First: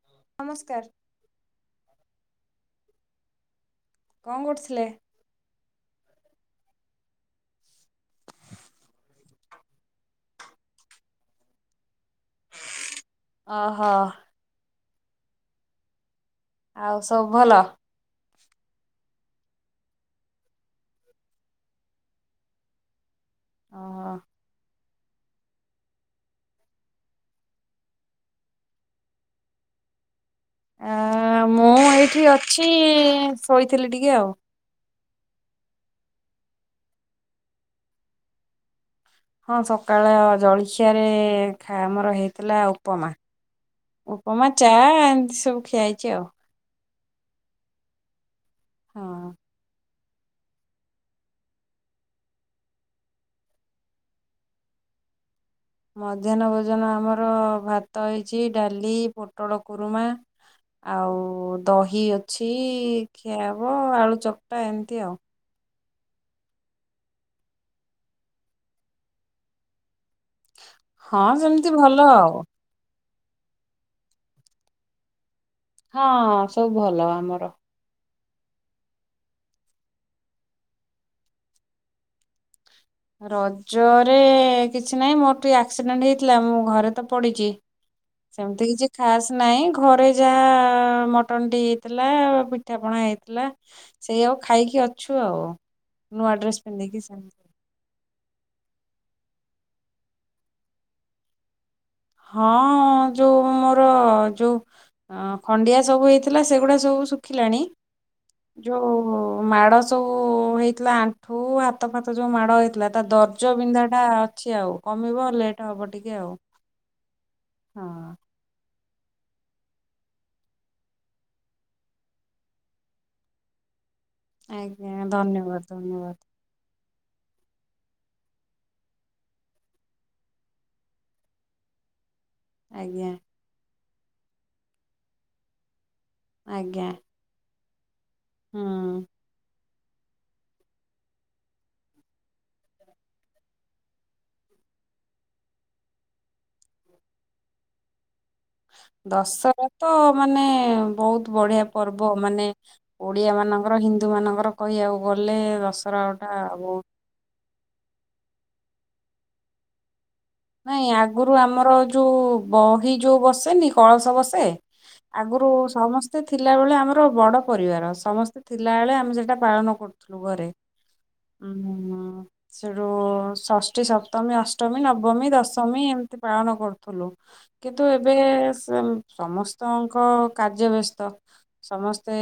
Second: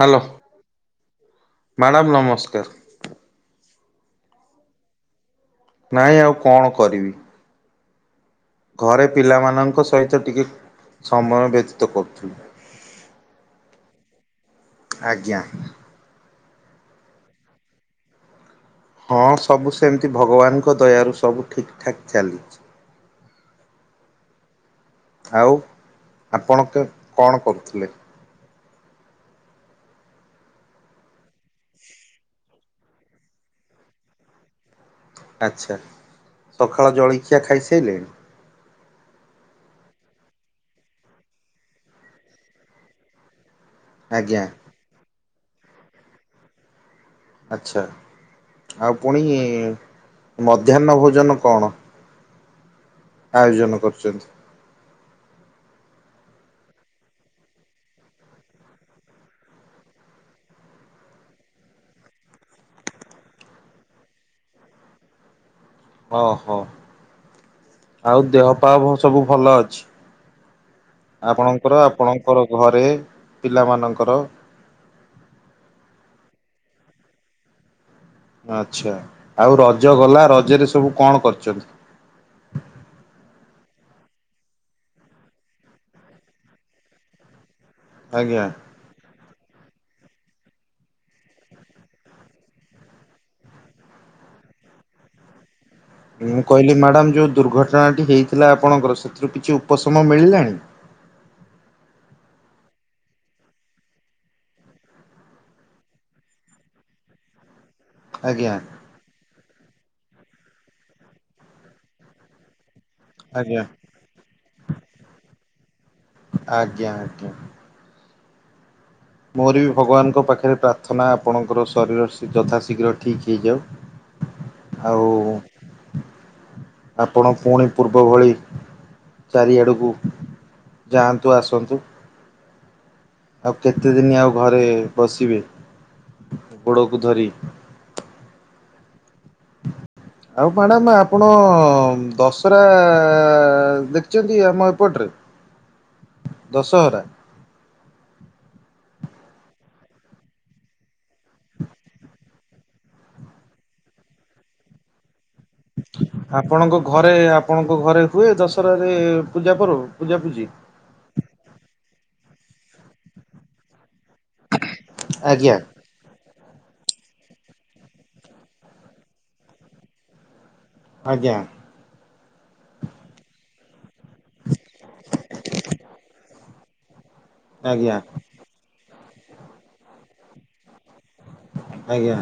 Hello. ନମସ୍କାର। Madam ନମସ୍କାର। କଣ କରୁଥିଲେ? ନାଇଁ ଆଉ କଣ କରିବି? ଘରେ ପିଲାମାନଙ୍କ ସହିତ ଟିକେ ସମୟ ବ୍ୟତୀତ କରୁଥିଲି। ଅ ହ। ଆଜ୍ଞା। ଆଉ ସବୁ ଭଲ? ହଁ ସବୁ ସେମିତି ଭଗବାନଙ୍କ ଦୟାରୁ ସବୁ ଠିକ୍ ଠାକ୍ ଚାଲିଛି। ହଁ ଆଉ ଆପଣ କେ କଣ କରୁଥିଲେ? ଆ ମୁଁ ଏଇଠି ଅଛି ଶୋଇଥିଲି ଟିକେ ଆଉ। ଆଛା ସକାଳ ଜଳଖିଆ ଖାଇସାଇଲେଣି। ହଁ ସକାଳ ଜଳଖିଆରେ ଖା ଆମର ହେଇଥିଲା ଉପ ଉପମା ଆଜ୍ଞା ଉପମା ଚା ଏମିତି ସବୁ ଖିଆ ହେଇଛି ଆଉ। ଆଚ୍ଛା ଆଉ ପୁଣି ହଁ ମଧ୍ୟାହ୍ନ ଭୋଜନ କଣ? ଆୟୋଜନ କରୁଛନ୍ତି। ମଧ୍ୟାହ୍ନ ଭୋଜନ ଆମର ଭାତ ହେଇଛି ଡାଲି ପୋଟଳ କୁରୁମା। ଆଉ ଦହି ଅଛି ଖିଆ ହେବ ଆଳୁ ଚକଟା ଏମିତି ଆଉ। ଓହୋ ଆଉ ଦେହ ପା ଭ ସବୁ ଭଲ ଅଛି? ହଁ ସେମିତି ଆପଣଙ୍କର ଭଲ ଆଉ ଆପଣଙ୍କର ଘରେ ପିଲା ମାନଙ୍କର। ହଁ ସବୁ ଭଲ ଆମର। ଆଛା ଆଉ ରଜ ଗଲା ରଜରେ ସବୁ କଣ କରିଛନ୍ତି? ରଜରେ କିଛି ନାହିଁ ମୋର ଟିକେ ଆକ୍ସିଡେଣ୍ଟ୍ ହେଇଥିଲା ମୁଁ ଘରେ ତ ପଡ଼ିଛି। ଆଜ୍ଞା। ସେମିତି କିଛି ଖାସ୍ ନାହିଁ ଘରେ ଯାହା ମଟନ ଟି ହେଇଥିଲା ପିଠା ପଣା ହେଇଥିଲା ସେଇଆକୁ ଖାଇକି ଅଛୁ ଆଉ। ନୂଆ ମୁଁ ଡ୍ରେସ କହିଲି ପିନ୍ଧିକି ମ୍ୟାଡ଼ାମ୍ ଯୋଉ ସେମିତି ଦୁର୍ଘଟଣା ଟି ହେଇଥିଲା ଆପଣଙ୍କର ସେଥିରୁ କିଛି ଉପଶମ ମିଳିଲାଣି? ହଁ ଯୋଉ ମୋର ମୋର ଯୋଉ ଅଁ ଖଣ୍ଡିଆ ସବୁ ହେଇଥିଲା ସେଗୁଡା ସବୁ ଶୁଖିଲାଣି ଆଜ୍ଞା ଯୋଉ ମାଡ ସବୁ ହେଇଥିଲା ଆଣ୍ଠୁ ହାତ ଫାତ ଯୋଉ ମାଡ ହେଇଥିଲା ତା ଦର୍ଜ ଆଜ୍ଞା ବିନ୍ଧାଟା ଅଛି ଆଉ କମିବ ଲେଟ୍ ହବ ଟିକେ ଆଉ। ଆଜ୍ଞା। ହ। ହଁ। ମୋର ବି ଭଗବାନଙ୍କ ପାଖରେ ପ୍ରାର୍ଥନା ଆପଣଙ୍କର ଶରୀର ଶୀ ଯଥାଶୀଘ୍ର ଠିକ୍ ହେଇଯାଉ। ଆଜ୍ଞା ଆଉ ଧନ୍ୟବାଦ୍ ଧନ୍ୟବାଦ୍। ଆପଣ ପୁଣି ପୂର୍ବ ଭଳି ଚାରିଆଡ଼କୁ ଯାଆନ୍ତୁ ଆସନ୍ତୁ। ଆଜ୍ଞା। ଆଉ କେତେଦିନି ଆଉ ଘରେ ବସିବେ ଆଜ୍ଞା ଗୋଡ଼କୁ ଧରି? ହୁଁ। ଆଉ ମ୍ୟାଡ଼ାମ୍ ଆପଣ ଦଶହରା ଦେଖିଛନ୍ତି ଆମ ଏପଟରେ? ଦଶହରା। ଦଶହରା ତ ମାନେ ବହୁତ ବଢିଆ ପର୍ବ ମାନେ ଓଡିଆ ମାନଙ୍କର ହିନ୍ଦୁ ମାନଙ୍କର କହିବାକୁ ଗଲେ ଦଶହରା ଗୋଟା ଆପଣଙ୍କ ବହୁତ ଘରେ ଆପଣଙ୍କ ଘରେ ହୁଏ ଦଶହରାରେ ପୂଜା ପର୍ବ ପୂଜା ପୂଜି? ନାଇଁ ଆଗୁରୁ ଆମର ଯୋଉ ବହି ଯୋଉ ବସେନି କଳସ ବସେ ସେ ଆଗୁରୁ ଆଜ୍ଞା ସମସ୍ତେ ସ୍ତେ ଥିଲାବେଳେ ଆମର ବଡ ପରିବାର ସମସ୍ତେ ଥିଲାବେଳେ ଆମେ ସେଟା ପାଳନ କରୁଥିଲୁ ଘରେ। ଆଜ୍ଞା ହୁଁ ସେଉଠୁ ଷଷ୍ଠୀ ସପ୍ତମୀ ଅଷ୍ଟମୀ ନବ ଦଶମୀ ଏମତି ପାଳନ କରୁଥିଲୁ କିନ୍ତୁ ଆଜ୍ଞା ଏବେ ସମ ସମସ୍ତଙ୍କ କାର୍ଯ୍ୟ ବ୍ୟସ୍ତ ସମସ୍ତେ ଆଜ୍ଞା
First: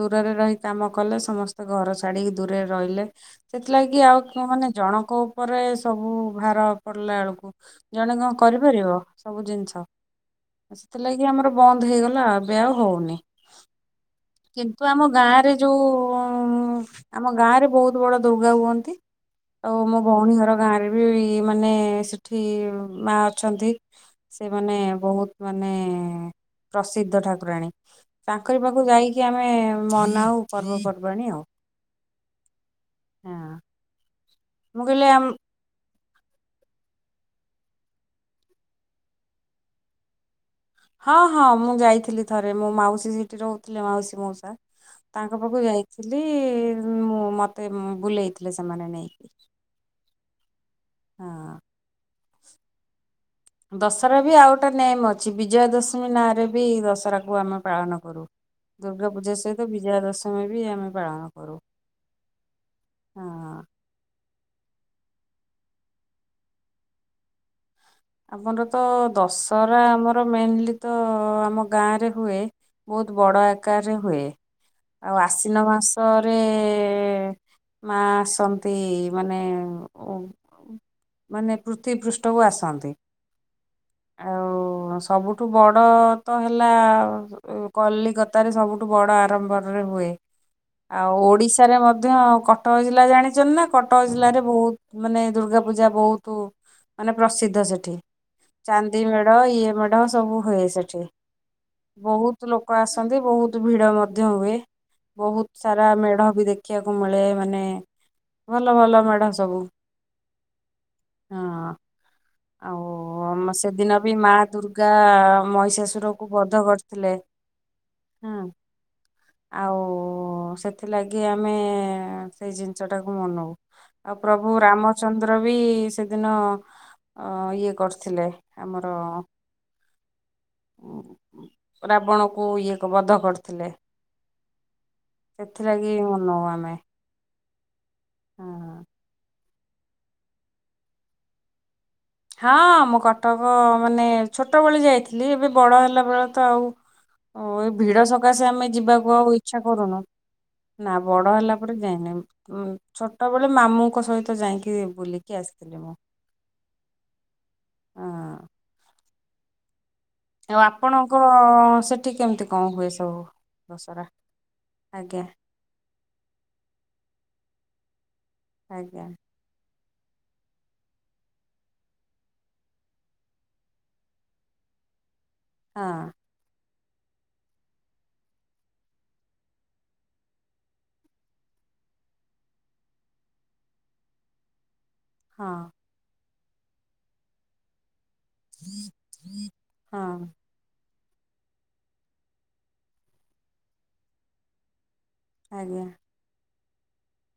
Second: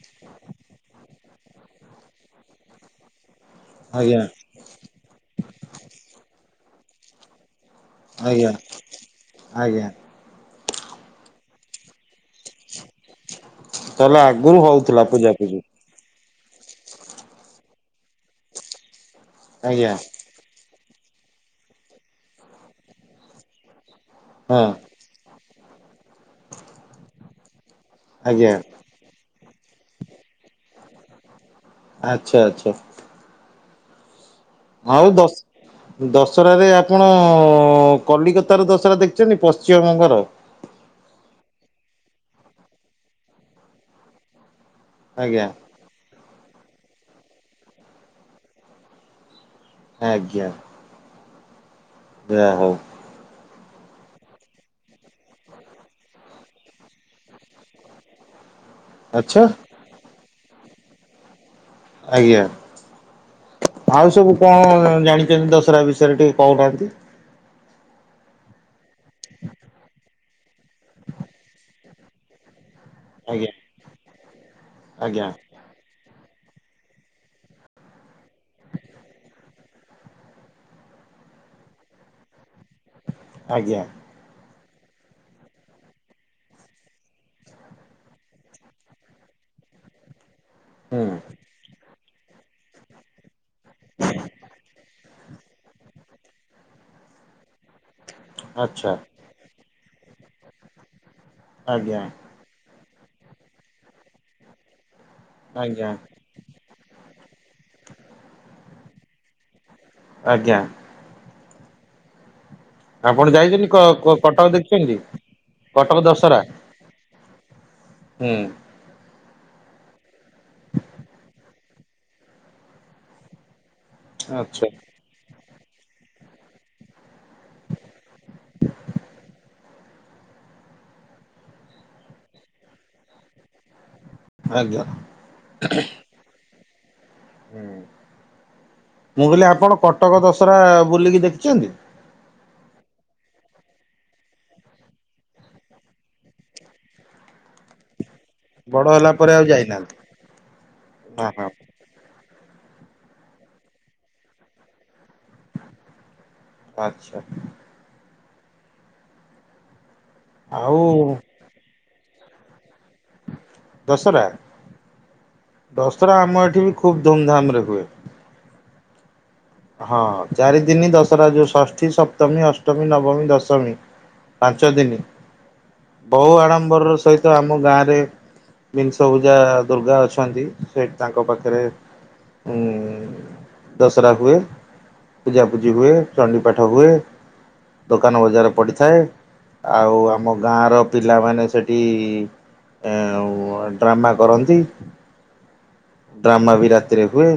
ଦୂରରେ ରହି କାମ କଲେ ସମସ୍ତେ ଘର ଛାଡିକି ଦୂରରେ ରହିଲେ ସେଥିଲାଗି ଆଉ ଆଜ୍ଞା କଁ ମାନେ ଜଣଙ୍କ ଉପରେ ସବୁ ଭାର ପଡିଲା ବେଳକୁ ଜଣେ କଣ ଆଜ୍ଞା କରିପାରିବ ସବୁ ଜିନିଷ ଆଜ୍ଞା ସେଥିଲାଗି ଆମର ବନ୍ଦ ହେଇଗଲା ଆଉ ଏବେ ଆଉ ହଉନି ତାହେଲେ ଆଗରୁ କିନ୍ତୁ ହଉଥିଲା ଆମ ଗାଁ ରେ ପୂଜାପୂଜି ଯୋଉଁ ଉଁ ଆମ ଗାଁ ରେ ବହୁତ ବଡ ଦୁର୍ଗା ହୁଅନ୍ତି ଆଉ ଆଜ୍ଞା ମୋ ଭଉଣୀ ଘର ଗାଁ ରେ ବି ମାନେ ସେଠି ମା ଅଛନ୍ତି ସେ ହଁ ମନେ ବହୁତ ମାନେ ପ୍ରସିଦ୍ଧ ଠାକୁରାଣୀ ଆଜ୍ଞା ତାଙ୍କରି ପାଖକୁ ଯାଇକି କି ଆମେ ମନାଉ ପର୍ବପର୍ବାଣୀ ଆଉ। ଆଛା ଆଛା। ହଁ। ମୁଁ କହିଲି ଆଉ ଆମ ଦଶ ଦଶହରାରେ ଆପଣ କଲିକତାରେ ଦଶହରା ଦେଖିଛନ୍ତି ପଶ୍ଚିମବଙ୍ଗର? ହଁ ହଁ ମୁଁ ଯାଇଥିଲି ଥରେ ମୋ ମାଉସୀ ସେଠି ରହୁଥିଲେ ମାଉସୀ ମଉସା ତାଙ୍କ ଆଜ୍ଞା ପାଖକୁ ଯାଇ ଥିଲି ମୁଁ ମୋତେ ଉଁ ବୁଲେଇଥିଲେ ସେମାନେ ନେଇକି। ଆଜ୍ଞା। ହଁ। ଯା ହଉ। ଦଶହରା ବି ଆଉ ଗୋଟେ ନେମ୍ ଅଛି ବୀଜୟା ଦଶମୀ ନାଁ ରେ ବି ଦଶହରାକୁ ଆମେ ପାଳନ କରୁ। ଦୁର୍ଗା ପୂଜା ଆଚ୍ଛା ସହିତ ବିଜୟା ଦଶମୀ ବି ଆମେ ପାଳନ କରୁ। ଆଜ୍ଞା। ହଁ। ଆଉ ସବୁ କଣ ଜାଣିଛନ୍ତି ଦଶହରା ବିଷୟରେ ଟିକେ କହୁନାହାନ୍ତି? ଆମର ତ ଦଶହରା ଆମର ମେନଲି ତ ଆମ ଗାଁରେ ହୁଏ। ବହୁତ ବଡ ଆଜ୍ଞା ଆକାରରେ ହୁଏ, ଆଉ ଆଜ୍ଞା ଆଶ୍ଵିନ ମାସ ରେ ମା ଆସନ୍ତି ମାନେ ମାନେ ପୃଥିବୀ ପୃଷ୍ଠକୁ ଆସନ୍ତି। ଆଜ୍ଞା। ଆଉ ସବୁଠୁ ବଡ ତ ହେଲା କଲିକତାରେ ସବୁଠୁ ବଡ ଆରମ୍ବରରେ ହୁଏ। ଆଉ ହୁଁ ଓଡିଶାରେ ମଧ୍ୟ କଟକ ଜିଲ୍ଲା ଜାଣି ନା କଟକ ଜିଲ୍ଲାରେ ବହୁତ ମାନେ ଦୁର୍ଗା ପୂଜା ବହୁତ ମାନେ ପ୍ରସିଦ୍ଧ ସେ ଆଚ୍ଛା ଚାନ୍ଦି ମେଢ ଇଏ ମେଢ ସବୁ ହୁଏ ସେଠି ଆଜ୍ଞା ବହୁତ ତୁ ଲୋକ ଆସନ୍ତି ବହୁତ ଭିଡ ମଧ୍ୟ ହୁଏ ବହୁତ ସାରା ଆଜ୍ଞା ମେଢ ବି ଦେଖ ଦେଖିବାକୁ ମିଳେ ମାନେ ଭଲ ଭଲ ମେଢ଼ ସବୁ। ଆଜ୍ଞା। ହଁ। ଆପଣ ଆଉ ଯାଇଛନ୍ତି କ ସେଦିନ ବି କ ମା କଟକ ଦୁର୍ଗା ଦେଖିଛନ୍ତି କଟକ ମହିସାଶୁରକୁ ଦଶହରା ବଧ କରିଥିଲେ। ହୁଁ ହଁ ଆଉ ସେଥିଲାଗି ଆମେ ସେଇ ଜିନିଷଟାକୁ ମନଉ। ଆଉ ପ୍ରଭୁ ଆଚ୍ଛା ରାମଚନ୍ଦ୍ର ବି ସେଦିନ ଅ ଇଏ କରିଥିଲେ ଆମର ରାବଣକୁ ଇଏ ବଧ କରିଥିଲେ। ଆଜ୍ଞା ସେଥିଲାଗି ମନଉ ଆମେ। ଉଁ ହୁଁ ମୁ କହିଲି ଆପଣ କଟକ ଦଶହରା ବୁଲିକି ଦେଖିଛନ୍ତି? ହଁ ମୁଁ କଟକ ମାନେ ଛୋଟବେଳେ ଯାଇଥିଲି ଏବେ ବଡ଼ ହେଲାବେେଳେ ତ ଆଉ ଓ ଏଇ ଭିଡ ସକାଶେ ଆମେ ବଡ ହେଲା ଯିବାକୁ ପରେ ଆଉ ଇଛା ଯାଇନାହାନ୍ତି କରୁନୁ ନା ହଁ ବଡ ହଁ ହେଲା ପରେ ଯାଇନି ଛୋଟବେେଳେ ମାମୁଙ୍କ ସହିତ ଯାଇକି ବୁଲିକି ଆସିଥିଲି ମୁଁ। ଆଚ୍ଛା। ଆଁ ଆଉ ଆପଣଙ୍କ ସେଠି କେମିତି କଣ ହୁଏ ସବୁ ଦସରା ଆଜ୍ଞା। ଦଶରା ଆମ ଏଠି ବି ଖୁବ୍ ଧୁମଧାମରେ ହୁଏ। ଆଜ୍ଞା। ହଁ ଚାରିଦିନି ଦଶରା ଯୋଉ ଷଷ୍ଠୀ ସପ୍ତମୀ ଅଷ୍ଟମୀ ନବମୀ ଦଶମୀ ପାଞ୍ଚ ଦିନି। ହଁ ବହୁ ଆଡ଼ମ୍ବରର ସହିତ ଆମ ଗାଁରେ ବିଂଶ ପୂଜା ଦୁର୍ଗା ଅଛନ୍ତି ସେଠୀ ତାଙ୍କ ପାଖରେ ଉଁ ଦଶରା ହୁଏ, ପୂଜା ହଁ ପୂଜି ହୁଏ, ଚଣ୍ଡି ପାଠ ହୁଏ, ଦୋକାନ ବଜାର ପଡ଼ିଥାଏ, ଆଉ ହଁ ଆମ ଗାଁର ପିଲାମାନେ ସେଠି ଏ ଆ ଉ ଡ୍ରାମା କରନ୍ତି। ଆଜ୍ଞା। ଡ୍ରାମା ବି ରାତିରେ ହୁଏ,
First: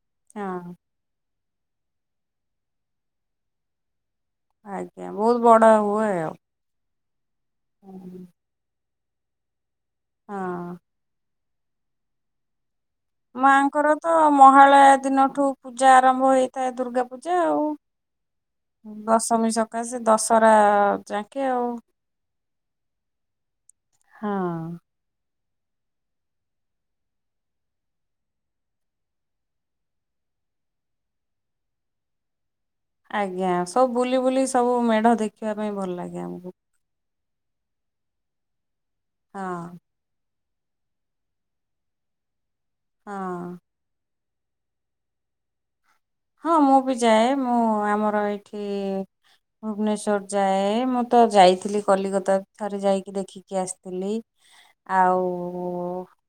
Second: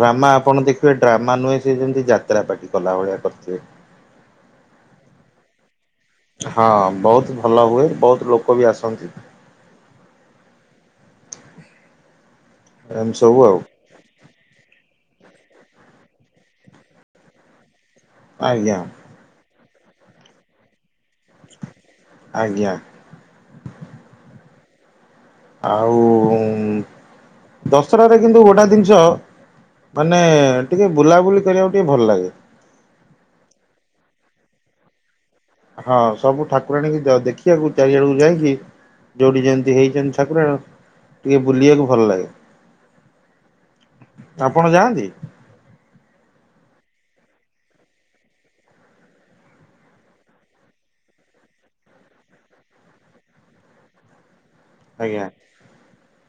ଡ୍ରାମା ଆପଣ ହଁ ଦେଖିବେ ମା ନୁହେ ସେ ଯେମିତି ଯାତ୍ରା ପାଟି କଲା ଭଳିଆ କରିଥିବେ। ଆଜ୍ଞା ବହୁତ ବଡ ହୁଏ ଆଉ। ହଁ ବହୁତ ଭଲ ହୁଏ, ବହୁତ ଲୋକ ବି ଆସନ୍ତି। ହଁ ଏମିତି ସବୁ ଆଉ। ମାଙ୍କର ତ ମହାଳୟ ଦିନଠୁ ପୂଜା ଆରମ୍ଭ ହେଇଥାଏ ଦୁର୍ଗା ପୂଜା ଆଉ। ଆଜ୍ଞା। ଦଶମୀ ସକାଶେ, ଦଶହରା ଯାକେ ଆଉ। ଆଜ୍ଞା। ହଁ। ଆଉ-ଉଁ ଦଶରାରେ କିନ୍ତୁ ଗୋଟା ଦିନିଷ ମାନେ-ଏ ଟିକେ ବୁଲାବୁଲି କରିବାକୁ ଟିକେ ଭଲ ଲାଗେ। ଆଜ୍ଞା, ସବୁ ବୁଲି ବୁଲି ସବୁ ମେଢ ଦେଖ୍ ହଁ, ସବୁ ଠାକୁରାଣିକି ଯ ଦେଖିଆକୁ ଚାରିଆଡକୁ ଯାଇକି ଯେଉଠି ହଁ। ଯେମତି ହେଇଛନ୍ତି ଠାକୁରାଣ, ଟିକେ ବୁଲିବାକୁ ଭଲ ଲାଗେ। ହଁ। ଆପଣ ଯାଆନ୍ତି? ହଁ, ମୁଁ ବି ଯାଏ। ମୁଁ ଆମର ଏଇଠି ଭୁବନେଶ୍ଵର ଯାଏ। ମୁଁ ତ ଯାଇଥିଲି, କଲିକତା ଥରେ ଯାଇକି ଦେଖି କି ଆସିଥିଲି। ଆଉ ଆଜ୍ଞା।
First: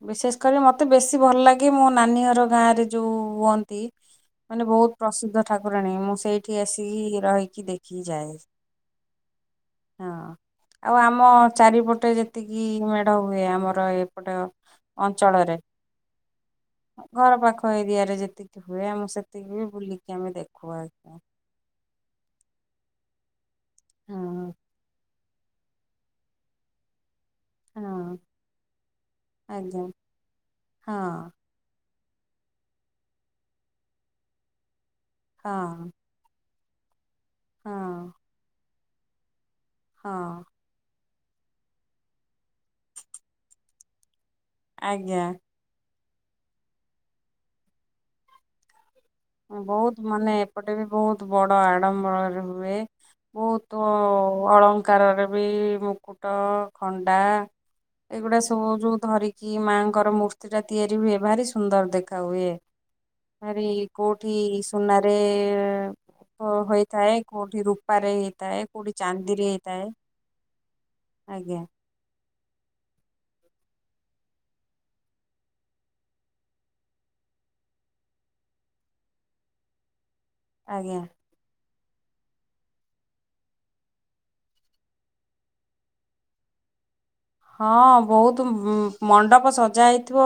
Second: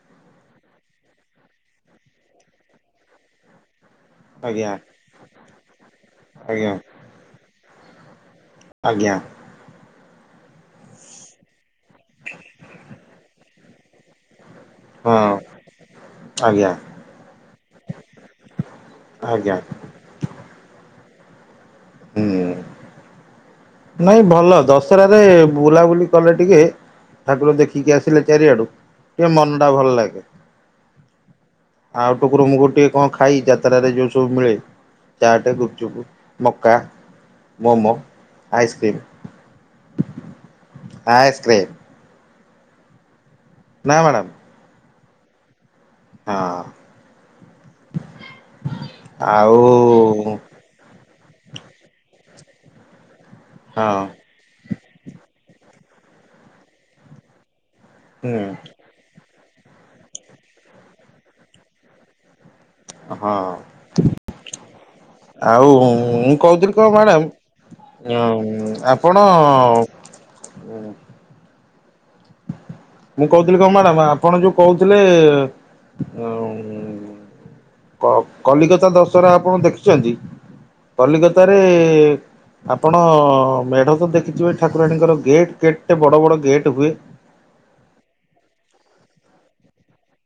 ବିଶେଷ କରି ମୋତେ ବେଶୀ ଭଲ ଲାଗେ, ମୋ ନାନୀ ଘର ଗାଁରେ ଯଉ ହୁଅନ୍ତି ମାନେ ଆଜ୍ଞା ବହୁତ ପ୍ରସିଦ୍ଧ ଠାକୁରାଣୀ। ମୁଁ ସେଇଠି ଆଜ୍ଞା ଆସିକି ରହିକି ଦେଖିକି ଯାଏ। ଆଜ୍ଞା। ହଁ, ଆଉ ଆମ ଚାରିପଟେ ଯେତିକି ମେଢ ହୁଏ, ଆମର ଏପଟ ହଁ ଅଞ୍ଚଳରେ। ଆଜ୍ଞା। ଘର ପାଖ ଏରିଆରେ ଯେତିକି ହୁଏ। ଆମ ସେ ଆଜ୍ଞା ବୁଲିକି ଆମେ ଦେଖୁ, ଆଜ୍ଞା। ହୁଁ। ନାଇଁ ହଁ ଭଲ। ଦଶହରାରେ ବୁଲାବୁଲି କଲେ ଟିକେ ଠାକୁର ଦେଖିକି ହଁ ଆସିଲେ ଚାରିଆଡୁ, ଟିକେ ମନ ଟା ଆଜ୍ଞା ଭଲ ଲାଗେ। ହଁ ଆଉ ଟକୁରୁ ମୁକୁରୁ ଟିକେ କଣ ଖାଇ, ଯାତ୍ରାରେ ଯୋଉ ସବୁ ମିଳେ, ଚାଟେ ଗୁପ୍ ହଁ ଚୁପୁ ମକା, ମମୋ, ହଁ। ଆଇସ୍କ୍ରିମ୍। ହଁ। ଆଏସ୍କ୍ର୍ରିମ୍। ନାଁ ମ୍ୟାଡ଼ାମ୍। ଆଜ୍ଞା। ହଁ, ବହୁତ ମାନେ ଆଉ-ଉ ଏପଟେ ବି ବହୁତ ବଡ ଆଡମ୍ବରରେ ହୁଏ। ବହୁତ ହଁ। ଅଳଙ୍କାରରେ ବି ମୁକୁଟ, ଖଣ୍ଡା, ଏଇଗୁଡା ହୁଁ ସବୁ ଯୋଉ ଧରିକି କି ମାଆଙ୍କର ମୂର୍ତ୍ତି ଟା ତିଆରି ହୁଏ। ଭାରି ସୁନ୍ଦର ଦେଖା ହୁଏ। ହଁ। ଭାରି କୋଉଠି ଆଉ ମୁଁ ସୁନାରେ-ଏ କହୁଥିଲି କଣ ହେଇଥାଏ। ମ୍ୟାଡ଼ାମ କୋଉଠି ରୂପାରେ ହେଇଥାଏ। ଉଁ କୋଉଠି ଆପଣ ଚାନ୍ଦିରେ ହେଇଥାଏ। ଆଜ୍ଞା। ମୁଁ କହୁଥିଲି କଣ ମ୍ୟାଡ଼ାମ୍? ଆପଣ ଯୋଉ କହୁଥିଲେ-ଏ ଉ-ଉ କ-କଲିକତା ଦଶହରା ଆପଣ ଦେଖିଛନ୍ତି। ଆଜ୍ଞା କଲିକତା ରେ-ଏ ଆପଣ ମେଢ଼ ତ ଦେଖିଥିବେ! ଠାକୁରାଣୀଙ୍କର ଗେଟ୍ ଗେଟ୍ଟେ ବଡ଼ ବଡ଼ ଗେଟ୍ ହୁଏ। ହଁ, ବହୁତ ମଣ୍ଡପ ସଜା ହେଇଥିବ।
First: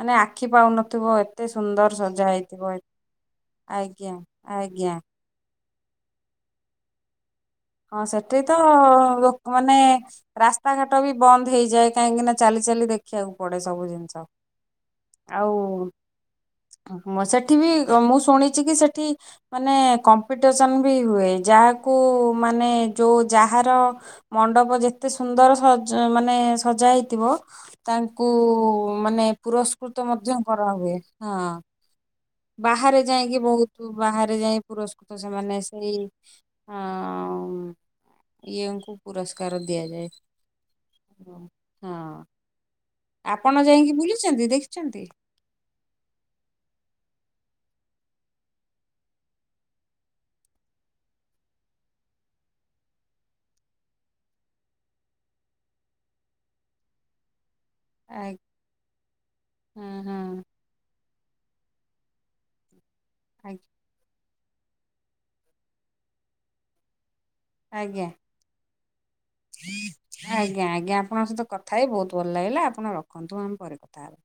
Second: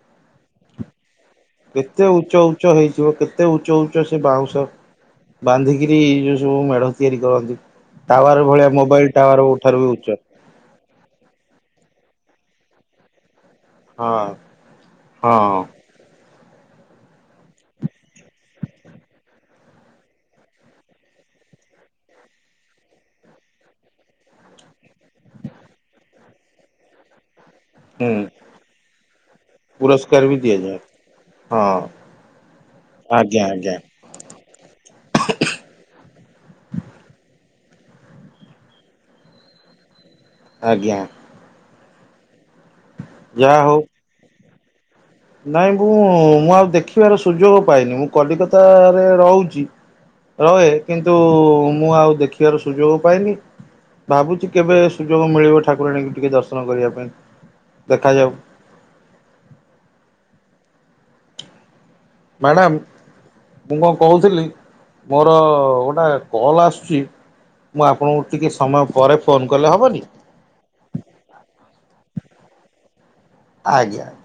ମାନେ ଆଖି ପାଉନଥିବ। ଏତେ ସୁନ୍ଦର କେତେ ସଜା ଉଚ୍ଚ ଉଚ୍ଚ ହେଇଥିବ। କେତେ ଉଚ୍ଚ ଉଚ୍ଚ ଆଜ୍ଞା, ସେ ବାଉଁଶ ଆଜ୍ଞା। ବାନ୍ଧିକିରି ଯୋଉ ସବୁ ମେଢ ତିଆରି କରନ୍ତି। ହଁ ସେଠି ଟାୱାର ତ ଭଳିଆ ମୋବାଇଲ ଟାୱାର ଲୋକମାନେ ଠାରୁ ଉଚ୍ଚ। ରାସ୍ତାଘାଟ ବି ବନ୍ଦ ହେଇଯାଏ କାହିଁକି ନା, ଚାଲି ଚାଲି ଦେଖ୍ ଖିଆକୁ ପଡେ, ସବୁ ଜିନିଷ। ହଁ ଆଉ ହଁ [unintelligible] ସେଠି ବି ମୁଁ ଶୁଣିଛି, କି ସେଠି ମାନେ କମ୍ପିଟିସେନ୍ ବି ହୁଏ। ଯାହାକୁ ମାନେ ଯୋଉ ଯାହାର-ଅ ମଣ୍ଡପ ଯେତେ ସୁନ୍ଦର ସଜ ମାନେ ସଜା ହେଇଥିବ। ହୁଁ ତାଙ୍କୁ ମାନେ ପୁରସ୍କୃତ ପୁରସ୍କାର ବି ମଧ୍ୟ ଦିଆଯାଏ କରାହୁଏ। ହଁ ବାହାରେ ଯାଇକି ଆଜ୍ଞା ଆଜ୍ଞା ବହୁତ ବାହାରେ ଯାଇ ପୁରସ୍କୃତ ସେମାନେ ସେଇ ଅ ଇଏଙ୍କୁ ପୁରସ୍କାର ଦିଆଯାଏ। ଆଜ୍ଞା। ଓ ହଁ ଯାହା ଆପଣ ହଉ ଯାଇକି ବୁଲିଛନ୍ତି ଦେଖିଛନ୍ତି। ନାଇଁ ମୁଁ ମୁଁ ଆଉ ଦେଖିବାର ସୁଯୋଗ ପାଇନି ମୁଁ କଲିକତାରେ ରହୁଛି। ରହେ କିନ୍ତୁ ମୁଁ ଆଉ ଦେଖିବାର ସୁଯୋଗ ପାଇନି। ଭାବୁଛି କେବେ ସୁଯୋଗ ମିଳିବ ଠାକୁରାଣୀଙ୍କୁ ଟିକେ ଦର୍ଶନ କରିବା ପାଇଁ ଦେଖାଯାଉ। ହୁଁ ହଁ ମ୍ୟାଡ଼ାମ। ଆଜ୍ଞ ମୁଁ କଣ କହୁଥିଲି ମୋର ଗୋଟେ କଲ୍ ଆସୁଛି ମୁଁ ଆଜ୍ଞା ଆପଣଙ୍କୁ ଟିକେ ସମୟ ପରେ ଫୋନ୍ କଲେ ହବନି ଆଜ୍ଞା ଆଜ୍ଞା ଆପଣଙ୍କ ସହିତ କଥା ହେଇ ବହୁତ ଭଲ ଲାଗିଲା ଆପଣ ରଖନ୍ତୁ ଆମ ପରେ କଥା ଆଜ୍ଞା। ହେବା।